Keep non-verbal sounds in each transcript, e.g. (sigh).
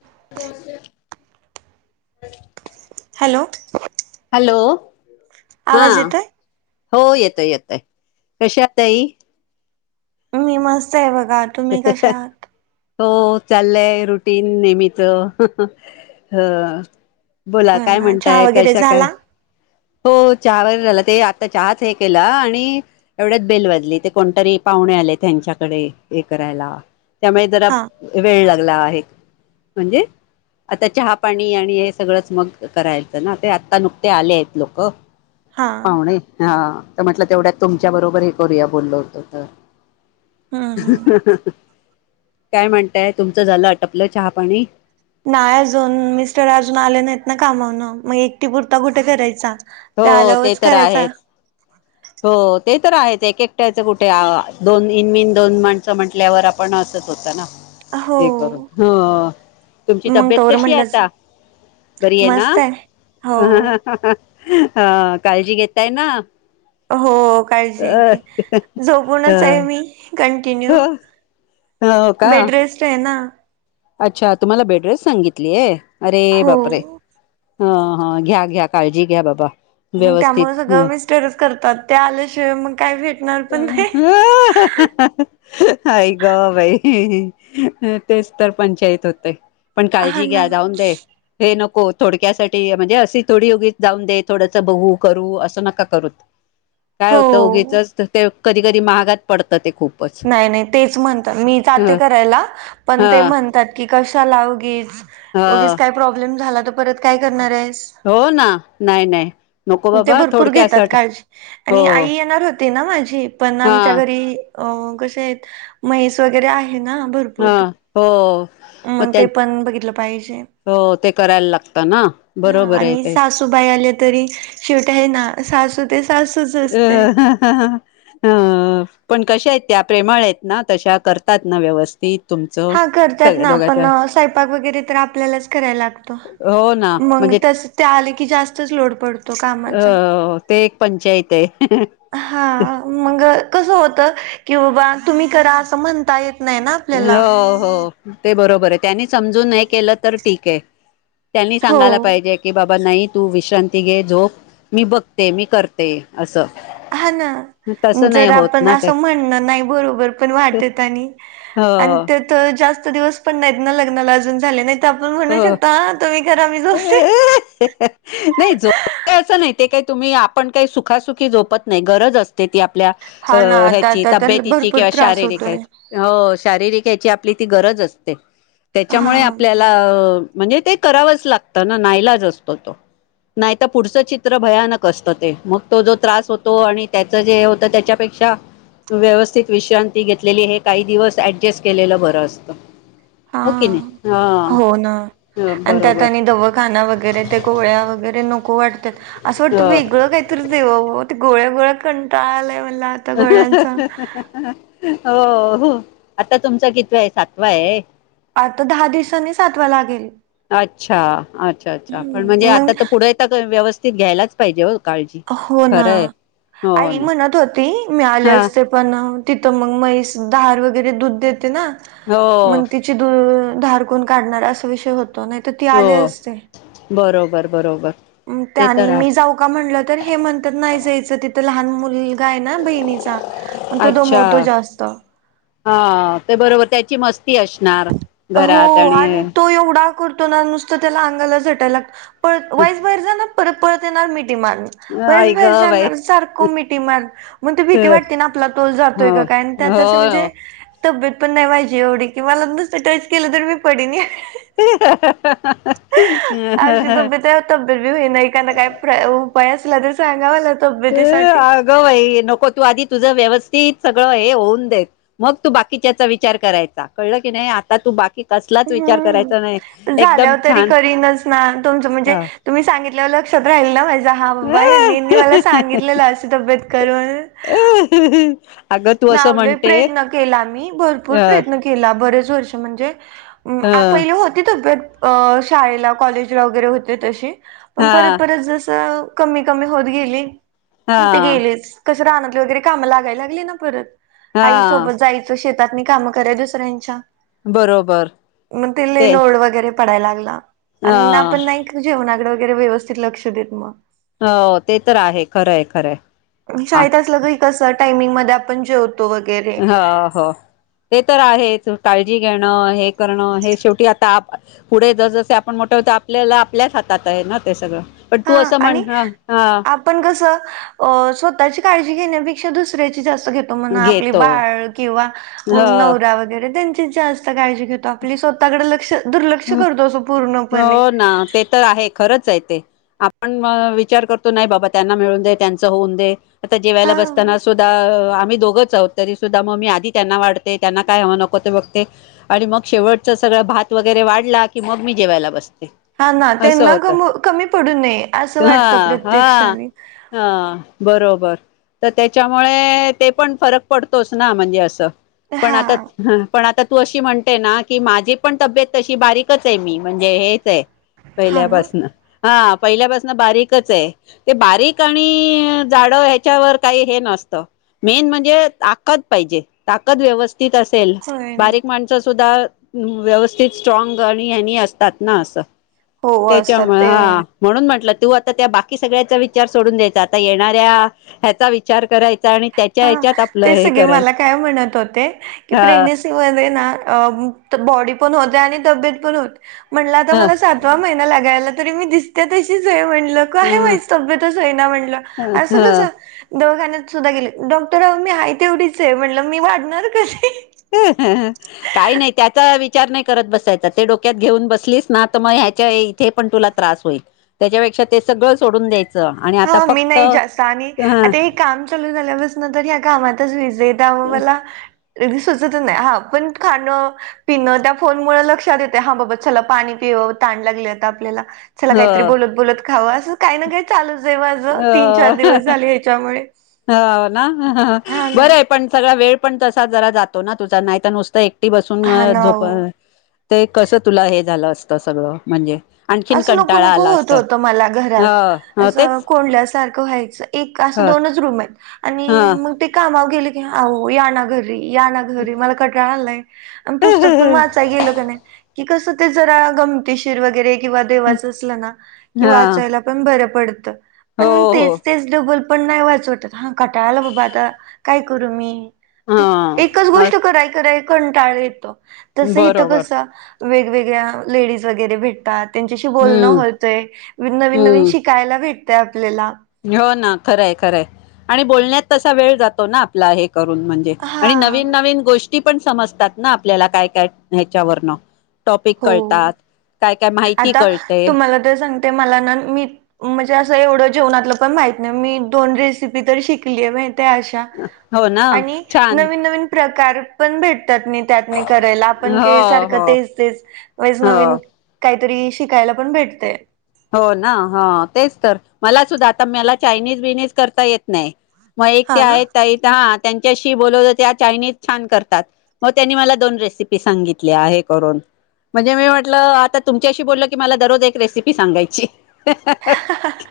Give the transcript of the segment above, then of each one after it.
दहश hello. Hello. हा आवाज येतोय. हो येतोय येतय. कशा आहे ताई? मी मस्त आहे बघ. बा तुम्ही कशा आहात? हो. चाललंय रुटीन नेहमीच ह हं ह. बोला हो काय ना चहा म्हणताय वगैरे कशा काय? झाला हो. चहा वगैरे झा ते आता चहाच हे केला आणि एवढ्यात बेल वाजली ते कोणतरी पाहुणे आले हयांच्याकडे. हे करायला. त्यामुळे जरा हा वेळ लागो ला आहे. म्हणजे आता चहा पाणी आणि हे सगळंच मग करायलच ना ते आता नुकते आले आहेत लोक. हा पाहुणे हा त म्हटलं तेवढ्या तुमच्या बरोबर हे करूया बोललो होतो त (unintelligible) हम्म हम्म काय म्हणताय? तुमचं झालं अटपलं चहा पाणी. नाय अजून मिस्टर अजून आले नाहीत ना कामावरनं म एकटीपुरता कुठ करायचा हो ते आल्यावरच तर करायचा आहेच हो ते तर आहेच एककट्याच कुठे दोन इनमिन दोन माणसं म्हंटल्यावर आपण असत होत ना. हो ते करून हो तुमची मग तब्येत तोवर कशी आहे म्हटलंच आता बरी आहे ना? मस्त हो हा काळजी घेताय ना? हो काळजी अ की अ झोपूनच आहे मी कार टिन्यू हो का बेडरेस्ट आहे ना. अच्छा तुम्हाला बेडरेस सांगितलीय. अरे हो बापरे! हा हा घ्या घ्या काळजी घ्या बाबा मग व्यवस्थित त्यामुळ सगळं मिस्टरच करतात ते आल्याशिवाय मंग हाई ग बाई तेच तर पंचायत होतय. पण हा काळजी घ्या ना जाऊन दे हे नक हो थोडक्यासाठी म्हणजे अशी थोडी उगी जाऊन दे थोडंचं बघू करू असं नका करूत. काय हो होतं उगिचच त कधी कधी महागात पड नाही नाही तेच म्हणतात मी ह जाते करायला पण ते हा म्हणतात की कशाला उगीच ह उगीच काय प्रॉब्लेम झाला त परत काय करणार आहे. हो ना नाही नाही नको ते बाबा भरपूर घेतात थोडक्यासाठी काळजी हो आणि आई येणार होती ना माझी पण हा आमच्या घरी कसे आहेत. म्हैस वगैरे आहे ना भरपूर हा हो मग ते पण बघितलं पाहिजे. हो ते करायला लागतं ना ह बरोबर आहे आणि ते सासू बाई आल्या तरी शेवट्या हाय ना सासू ते सासूच अ असते ह ह ह ह हं पण कशा आहेत त्या प्रेमळ आहेत ना तशा करतात ना व्यवस्थित तुमचं हा करतात सगळ्या ना दोघांच पण स्वयपाक वगैरे तर आपल्यालाच कराय लागतो. हो ना (inaudible) मग म्हणजे तस ते आले की जास्तच लोड पडतो कामाचा. अ ते एक पंचायत (inaudible) आहे (inaudible) हा मग कस होत की बाबा तुम्ही करा असं म्हणता येत नाही ना आपल्याला, हो हो ते बरोबर आहे. त्यांनी समजून नाही केलं तर ठीक आहे. (inaudible) त्यांनी हो सांगायला पाहिजे की, बा बा नाही, तू विश्रांती घे, झोप मी बघते. मी करते असं. हा ना, तसं नाही जर होत आपण ना ते असं म्हणण नाही, बरोबर पण वाटत आणि आणि हो तिथं जा स्त दिवस पण नाही ना, लग्नाला अजून झाले नाहीत. हो (inaudible) नाही झोपते अस नाही. ते काय तुम्ही, आपण काही सुखासुखी झोपत नाही, गरज असते ती. आपल्या हा ना अ आता ह्याची, आता तर तब्येतीची भरपूर किंवा त्रास शारीरिक होतोय ह्याची हो. शारीरिक ह्याची आपली ती गरज असते. ते. हा त्याच्यामुळे आपल्याला अ म्हणजे ते करावंच लागतं ना, नाईलाच असतो तो. नाही तर पुढचं चित्र भयानक असतं. ते मग तो जो त्रास होतो आणि त्याचं जे हे होत. त्याच्यापेक्षा व्यवस्थित विश्रांती घेतलेली, हे काही दिवस ऍडजस्ट केलेलं बरं असत. हा हो कि नाही, हा. हो ना आणि त्यात बरोबर आणि दवाखाना वगैरे ते गोळ्या वगैरे नको वाटतात. असं वाटत, ह वेगळं काहीतरी देवाव गोळया, गोळया कंटाळा आलाय म अ ह ह ह ह अ हो हो, आता तुमचा कितवा आहे, सातवा आहे? आता दहा दिवसांनी सातवा लागेल. अच्छा अच्छा अच्छा! पण म्हणजे हम्म मग आता तर पुढे येत का व्यवस्था ते घ्यायलाचं पाहिजे अ हो ना आई ना म्हणत होती, मी आले हा असते पण तिथं मग म्हैस धार, वगैरे दुध देत देते ना, हो मग तिची दु धार कोण काढणार, असा विषय होता. नाही तर, ती आले असते. बर- बरोबर. त्या ते तर आणि मी आहे जाऊ का म्हणलं, तर हे म्हणतात नाही जायचं तिथं. ते लहान मुली हाय ना, बहिणीचा पण तो अच्छा दमवतो जास्त ती असणार हो घरात आणि तो एवढा करतो ना, नुसत त्याला अंगाला झटाय लाग वाइज बाहिर जाणार परत परत येणार नही ती मांज, ऐक बरेच जा बाई सार मिटी मार मग त हो भीती वाटते ना आपला तोल जरतोय का काय त्यात हो हो म्हणजे (inaudible) तब्बेत पण नाय वायजे जेवढी कि मला नुसत टस्च केलं, तर मी पडून पडीन, (unintelligible) आशी तब्बेत हाय तब्बेत बी होई नाही काना काय प्र पायास तुला द सांगावा ह, अगं हाई नको तू आधी तुझ व्यवस्थ ति सगळं हे होऊन देत. मग तू बाकीच्याचा विचार करायचा कळलं की नाही. आता तू बाकी कसलाच विचार करायचा नाही ह, (inaudible) एकदम झाल्यावर तरी छान करीनच ना तुमच म्हणजे तुम्ही सांगितल्यावर लक्षात राहील नाझ मा हा बाबा ह ननी मला सांगितलेलं अशी तब्येत कर म्हणून (inaudible) अगं तू असं नाव लय म्हणते प्रयत्न केला मी, भरपूर अ प्रयत्न केला बरेच वर्ष म्हणजे, ह पहिले होती तब्बेत अ शाळेला कॉलेजला वगैरे होते तशी पण हा परत परत जस कमी कमी होत गेली. (inaudible) हा कुठ गेलीस गेलेस क राहत वगरे काम लागयला लागले ना, परत, (inaudible) हा आईसोबत जायचं शे त्यांनी कामं करे दुसऱ्यांच्या बरोबर (inaudible) मग ते लै लोड वगैरे खडा लागला. (inaudible) अ त्यांना पण नाहीच जेवणा (inaudible) येरी वगैरे व्यवस्थित लक्ष देत मग. (inaudible) हो ते तर आहे खरंय-खरंय. (inaudible) (inaudible) शाळेत असलं करी कसं टाइमिंग म ते आपण जेव (inaudible) ह हो, (inaudible) ते तर आहेच काळजी घेणं हे करणं, हे शेवटी आता आ (inaudible) पुढे जस-जसे आपण मोठ आपल्याला आपल्याच हातात आहे, ना! ते सगळं. पण हा तू असं म्हण आणि हा हा (inaudible) आपण कसं अ स्वतःची काळजी घेण्यापेक्षा दुसऱ्याची जास् घेतो म्हणा आपली घेतो बाळ किंवा ह नवरा वगैरे त्यान् चीच जास्त काळजी घेतो आपली स्वतःकडे लक्ष दुर्लक्ष हं. करतो असं पूर्णपणे हो ना ते तर आहे खरंचए ते. आपण व विचार करतो, नाही बाबा त्यांना मिळून दे, त्यांचं होऊन दे. आता जेवायला हा बसताना सुद्धा अ आ मी दोघंच आहोत, तरी सुद्धा म मी आधी त्यांना वाढते, त्यांना काय हवं नको ते बघते आणि मग शेवटचं सगळं भात वग वगेरे वाढला की मग मी जेवायला बसते. हा ना असं त्यांना होतं कम कमी पडू नये असं हा वाटतं हा प्रत्यक्षाने. हा बरोबर तर त्याच्यामुळे ते पण फरक पडतोच ना म्हणजे असं. पण हा आता हं पण आता तू अशी म्हणते ना की माझी पण तब्येत तशी बारीकच आहे मी म्हणजे हेचहे. हा ना पहिल्यापासनं. हा पहिल्यापासनं बारीकचहे. ते बारीक आणि जाडं ह्याच्यावर काही हे नसतं. मेन म्हणजे ताकद पाहिजे. ताकद व्यवस् थित असेल, होय बारीक माणसं सुद्धा (inaudible) व्यवस् ते स्ट्रॉंग आणि आणि असतात ना असं हो असतात त्याच्यामुळं ते हा, म्हणून म्हटलं तू आता त्या बाकी सगळ्याचा विचार सोडून द्यायचा, आता येणाऱ्या ह्याचा विचार कराय आणि त्याच्या हा ह्याच्यात आपलं ते हे सगळे मला काय म्हणत होते की हा प्रेग्नेंसीमध्ये ना अ ब बॉडी पण होते आणि तब्येत पण होते. म्हणलं आता ह मला सातवा महिना लागायला तरी मी दिसते तशी हो म्हण लक आहे मा ह तब्येतचई ना म्हणलं ह असं कस दोखान्यात सुद्धा गेले डॉक्टर मी आहे तेवढीच आहे म्हटलं मी वाढणार कसे ह काही नाही त्यात विचार नाहीत बय डोक्यात घेऊन बस ना मग ह्याथे पण तुला त्र होई त्याच्यापेक्षा सगळ सोडून द हा मी नाही जास्त आणि ह आता हे काम चालू झाल्या बसन तर ह्या कामात त रेदाव मला र सुचत नाही हा पण खाणं पिणं त्या फोन मु लक्षात येते हा बाबा चला पाणी पिव ताण लागले आता आपल्याला चला काहीतरी ह बोलत बोलत खावं असं काही ना काही चालूच आहे माझं तीन चार दिवस अ झाले ह्याच्यामुळे हो ना हा बर ना आहे पण सगळा वेळ पण तसा जरा जातो ना तुझा नाही तर नुसतं एक ती बसून हा ना झोप हो ते कसं तुला हे झालं असतं सगळं म्हणजे. आणखीन असं नको कंटाळा नको आला होत असत होतं मला ह घरात. हो असं तेच कोंडल्यासारखं व्हायचं एक असं ह दोनच रूम आहेत. आणि ह मग ते का गे या ना घरी या घरी मला कटाळा आलाय पुस्तक पण वाचाय गेल की कसं ते जरा गमतीशीर वगैरे किंवा देवाच असलं ना कि हा वाचायला पण बर पडतं. हो पण हो तेच तेच डबल पण नाही वाचवत हा कटाळाला बाबा आता काय करू मी हा एकच गोष्ट अस कराय कय कंटाळ येतो. तसं इथ बरोबर कसं वेगवेगळ्या लेडीज वगैरे भेटतात त्यांच्याशी बोलणं हम्म होतंय नवीन नवीन हम्म शिकायला भेट त्या हो ना खरंय खरंय आणि बोलण्यात तसा वेळ जातो ना आपला एक करून म्हणजे हा आणि नवीन नवीन गोष्टी ती पण समजतात ना आपल्याला काय काय ह्याच्यावरनं टॉपिक हो कळतात काय काय माहिती आता कळते तुम्हाला तर सांगते मला ना मी म्हणजे असं एवढं जेवणातलं पण माहित नाही मी दोन रेसिपी तर शिकलीय मा अशा हो ना आणि छान नवीन नवीन प्रा (unintelligible) पण भेट त्यातनी त्यातनी करायला आपण काय हो सारखं हो तेच तेच वायचं हो नवीन काहीतरी शिकायला पण भेटतंय. हो ना, ह तेच तर मला सुद्धा आता मला चायनीज बियनीज करता येत नाही. मग एक ते हा ना आहेत ताई त्या त्यांच्याशी बोलत होत्या त्या चायनीज छान करतात. मग त्यांनी मला दोन रेसिपी सांगितल्या. हे करून म्हणजे मी म्हटलं आता तुमच्याशी बोललं की मला दररोज एक रेसिपी सांगायची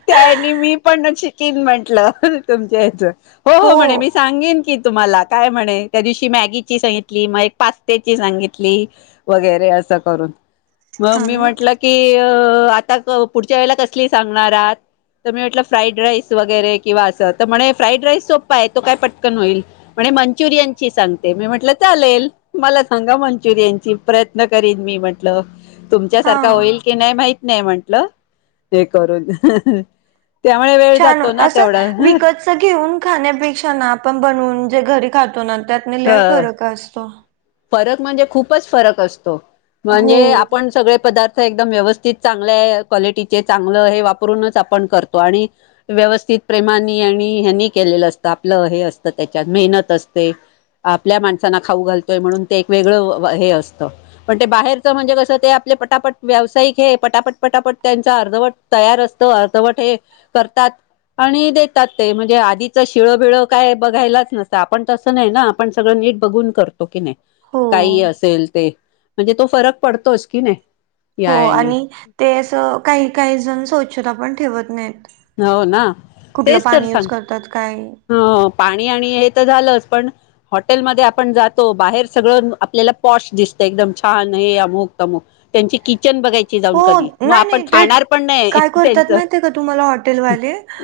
त्या ह्यानी मी पण ना (unintelligible) म्हंटलं तुमच्या याचं. हो हो म्हणे मी सांगेन की तुम्हाला काय म्हणे त्या दिवशी मॅगीची सांगितली, मग एक पास्त्याची सांगितली वगै. रे असं करून मग हा मी ना म्हटलं की अ ता पुढच्या वेळेला कसली सांगणार आहात. तर मी म्हटलं फ्राईड राईस वगैरे किंवा असं. तर म्हणे फ्राईड राईस सोपा आहे. तो काय पटकन होईल म्हणे मंचुरियनची सांगते. मी म्हटलं चालेल मला सांगा मंचुरियन ची प्रयत्न करीन मी म्हटलं. तुमच्यासारखा हा होईल की नाही माहिती नाही म्हणलं लं ते करून. त्यामुळे वेळ छान जातो होत ना असं तेवढा विकतचं घेऊन खाण्यापेक्षा ना आपण बनवून जे घरी खातो ना त्यातनं लय ह फरक असतो. फरक म्हणजे खूपच फरक असतो. हो म्हणजे आपण सगळे पदार्थ एकदम व्यवस्थित चांगल्या क्वालिटीचे चांगलं हे वापरूनच आपण करतो. आणि व्यवस्थित प्रेमानी आणि ह्यानी केलेलं असतं आपलं हे असतं. त्याच्यात मेहनत असते आपल्या माणसाना खाऊ घाल म्हणून ते एक वेगळं हे असतं. पण ते बाहेरचं म्हणजे कसं ते आपले पटापट व्यावसायिक हे पटापट पटापट त्यांचा अर्धवट तयार असतो. अर्धवट हे करतात आणि देतात. ते म्हणजे आधीचं शिळं बिळं काय बघायलाच नसतं आपण तसं नाही ना आपण सगळं नीट बघून करतो. हो की नाय. हो काही ही असेल ते म्हणजे तो फरक पडतोच की नाही? हो. यानी आणि ते अस काही काही जण सोच्छता पण ठेवत नाहीत. हो ना कुठलं तेच तर पाणी युज सांगते. करतात काय हो पाणी आणि हे तर झालंच पण हॉटेलमध्ये आपण जातो बाहेर सगळं आपल्याला पॉश दिसत एकदम छान हे अमुक अमोक त्यांची कि किचन बघायची जाऊन हो कधी. मग नाही आपण नाही ते खाणार पण नाही काय करतात त्यांच माहितीय का (inaudible)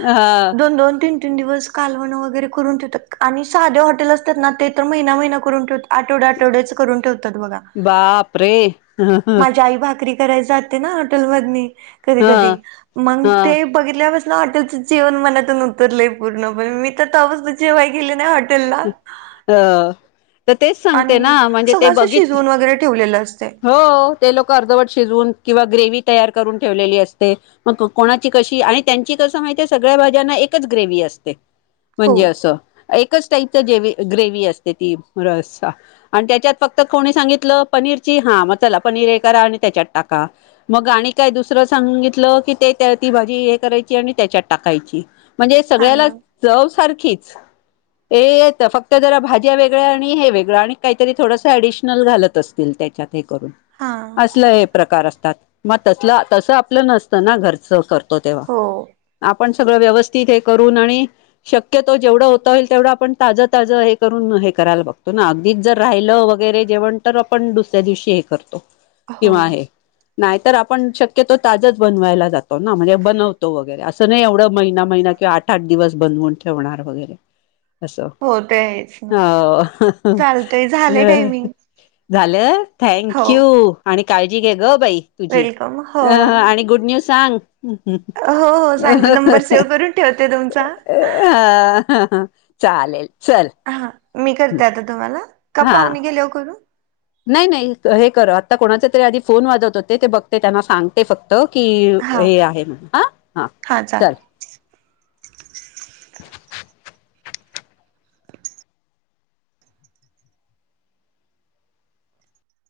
ह दोन दोन तीन तीन दिवस कालवणं वगैरे करून ठेवतात आणि साध्या हॉटेल असतात ना ते तर महिना महिना करून ठेवतात. आठवड आठवडच करून ठेवतात बघा. बाप रे ह माझ्या आई भाकरी जाते ना हॉटेल मंधी. कधी ह कधी. मग ह ते बघितल्या पास हॉटेलचं जेवण मनातून उतरलंय पूर्ण. पण मी तवापासन जेवाय गेली नाही हॉटेल (inaudible) ह, (inaudible) तर तेच सांगते आणि ना, म्हणजे ते सगळं असं बघित शिजवून वगैरे ठेवलेलं असतंय (inaudible) हो ते लोक अर्धवट शिजून किंवा ग्रेव तयार करून ठेवलेली असते, म कोणाची कशी आणि त्यांची कस माहिती सगळ्या भाज्यांना एकच ग्रेवी असते. (inaudible) (inaudible) हो म्हणजे असं, एकच तईत गेवी ग्रेव्ही असते ती, रसा (inaudible) आणि त्याच्यात फक्त कोणी सांगितलं पनीरची हा मग चला पनीर हे करा, आणि त्याच्यात टाका मग आणि काय दुसरं सांगितलं. कि ते ती भाजी हे करायची आणि त्याच्यात टाकायची. (inaudible) म्हणजे हा सगळ्याला, ना (inaudible) जव सारख नक्कीच! हे फक्त जरा भाज्या वेगळ्या आणि हे वेगळं आणि काही जरी, थोडंसं ऍडिशनल घालत असतील त्याच्यात. ते करून हा असलं हे प्रकार असतात. मग तसला- तसं आपलं नसत ना घरचं कर तेव्हा, हो आप आपण सगळं व्यवस्थित हे करून आणि शक्यतो, जेवढा होता येईल तेवढा पण ताजं ताजं हे करून हे करायला बघतो ना, अगदीच जर राहिलं वगैरे जेवण तर आपण दुसऱ्या दिवशी हे करतो. हो. नाही तर आपण शक्यतो ताजच बनवायला जातो ना म्हणजे, बनवतो वगैरे असं नाही एवढं महिना- महिना किंवा आठ -आठ दिवस बनवून ठेवणार वगैरे. असो हो ते आहेच ना हा, हा ह चालतंय अ झालंय ह टायमिंग (unintelligible) झालं. हो थँक यू! आणि काळजी घे गं बाई! तुझी वेलकम हो अ ह आणि गुड न्यूज सांग. हो हो ह सांगते ह नंबर सेव्ह करून ठेवते तुमचा अ ह हा (unintelligible) चालेल. हां. मी करते आता तुम्हाला का हा पाहुणे गेल्यावर करू? नाही नाही हे कर आता कोणाचा तरी आधी फोन वाजत होते ते बघते त्यांना सांगते फक्त की हा हे आहे म्हण हा हा चल (inaudible)